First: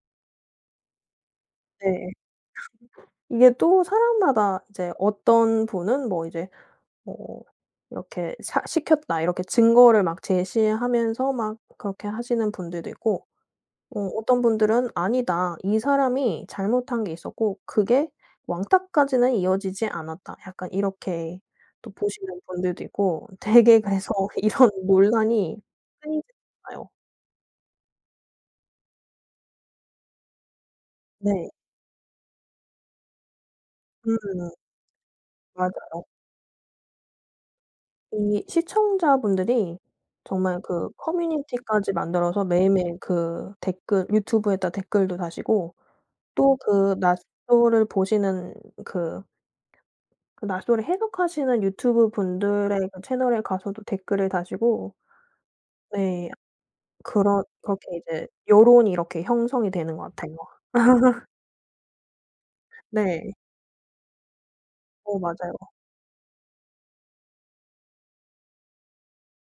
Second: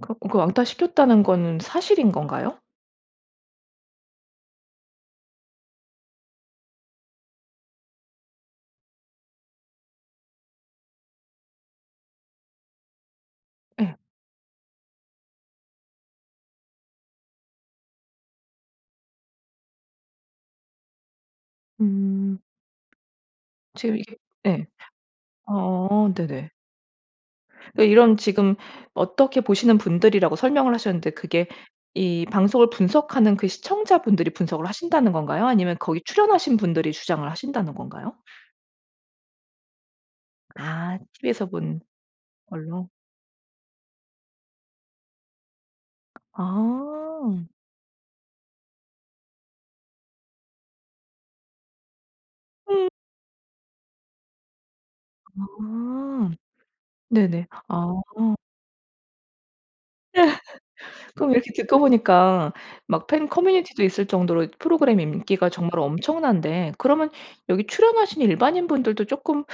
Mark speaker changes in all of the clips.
Speaker 1: 그럼 그 왕따시켰다는 거는
Speaker 2: 네.
Speaker 1: 사실인 건가요?
Speaker 2: 이게 또 사람마다 이제 어떤 분은 뭐 이제 뭐 이렇게 사 "시켰다." 이렇게 증거를 막 제시하면서 막 그렇게 하시는 분들도 있고
Speaker 1: 예.
Speaker 2: 어 어떤 분들은 "아니다 이 사람이 잘못한 게 있었고 그게 왕따까지는 이어지지 않았다." 약간 이렇게 또
Speaker 1: 음.
Speaker 2: 보시는 분들도 있고 되게
Speaker 1: 지금
Speaker 2: 그래서
Speaker 1: 이게 예.
Speaker 2: 이런 논란이
Speaker 1: 어
Speaker 2: 끊이지
Speaker 1: 네네.
Speaker 2: 않아요.
Speaker 1: 어 이런 지금 어떻게 보시는 분들이라고 설명을 하셨는데 그게
Speaker 2: 네.
Speaker 1: 이 방송을 분석하는 그
Speaker 2: 음.
Speaker 1: 시청자분들이 분석을 하신다는 건가요? 아니면 거기
Speaker 2: 맞아요.
Speaker 1: 출연하신 분들이 주장을 하신다는 건가요?
Speaker 2: 이 시청자분들이 정말 그
Speaker 1: 아. 티비에서 본
Speaker 2: 커뮤니티까지 만들어서
Speaker 1: 걸로.
Speaker 2: 매일매일 그 댓글 유튜브에다 댓글도 다시고 또 그
Speaker 1: 아.
Speaker 2: 나솔을 보시는 그 그 나솔을 해석하시는 유튜브
Speaker 1: 음.
Speaker 2: 분들의 그 채널에 가서도 댓글을 다시고 네.
Speaker 1: 아.
Speaker 2: 그런
Speaker 1: 네네.
Speaker 2: 그렇게
Speaker 1: 아.
Speaker 2: 이제 여론이 이렇게 형성이 되는 것 같아요.
Speaker 1: 그럼 이렇게 듣고 보니까 막 팬
Speaker 2: 네.
Speaker 1: 커뮤니티도 있을 정도로 프로그램
Speaker 2: 어.
Speaker 1: 인기가
Speaker 2: 맞아요.
Speaker 1: 정말 엄청난데 그러면 여기 출연하신 일반인 분들도 쪼끔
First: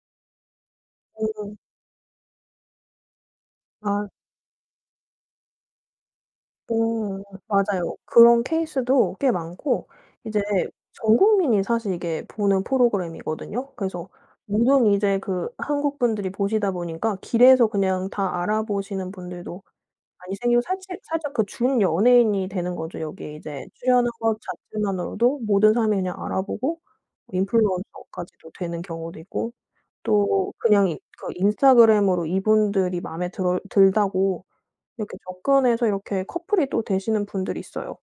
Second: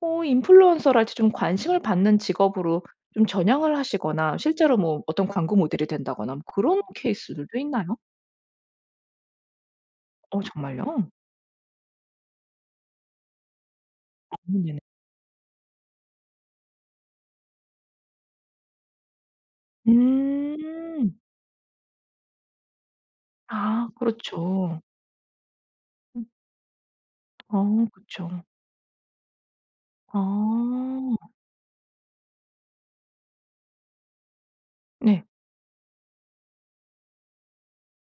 Speaker 1: 어 인플루언서랄지 좀
Speaker 2: 음.
Speaker 1: 관심을 받는 직업으로 좀 전향을
Speaker 2: 아.
Speaker 1: 하시거나 실제로 뭐 어떤 광고 모델이 된다거나 뭐 그런
Speaker 2: 어.
Speaker 1: 케이스들도
Speaker 2: 맞아요.
Speaker 1: 있나요?
Speaker 2: 그런 케이스도 꽤 많고
Speaker 1: 어
Speaker 2: 이제
Speaker 1: 정말요?
Speaker 2: 전 국민이 사실 이게 보는 프로그램이거든요. 그래서
Speaker 1: 음네.
Speaker 2: 물론 이제 그 한국 분들이 보시다 보니까 길에서 그냥 다 알아보시는 분들도 많이 생기고 사실
Speaker 1: 음.
Speaker 2: 살짝 그 준 연예인이 되는 거죠. 여기에 이제
Speaker 1: 아.
Speaker 2: 출연한 것
Speaker 1: 그렇죠.
Speaker 2: 자체만으로도 모든 사람이 그냥
Speaker 1: 음.
Speaker 2: 알아보고
Speaker 1: 어. 그쵸.
Speaker 2: 인플루언서까지도 되는 경우도 있고 또 그냥
Speaker 1: 아.
Speaker 2: 그 인스타그램으로 이분들이 마음에 들 들다고 이렇게
Speaker 1: 네.
Speaker 2: 접근해서 이렇게 커플이 또 되시는 분들이 있어요.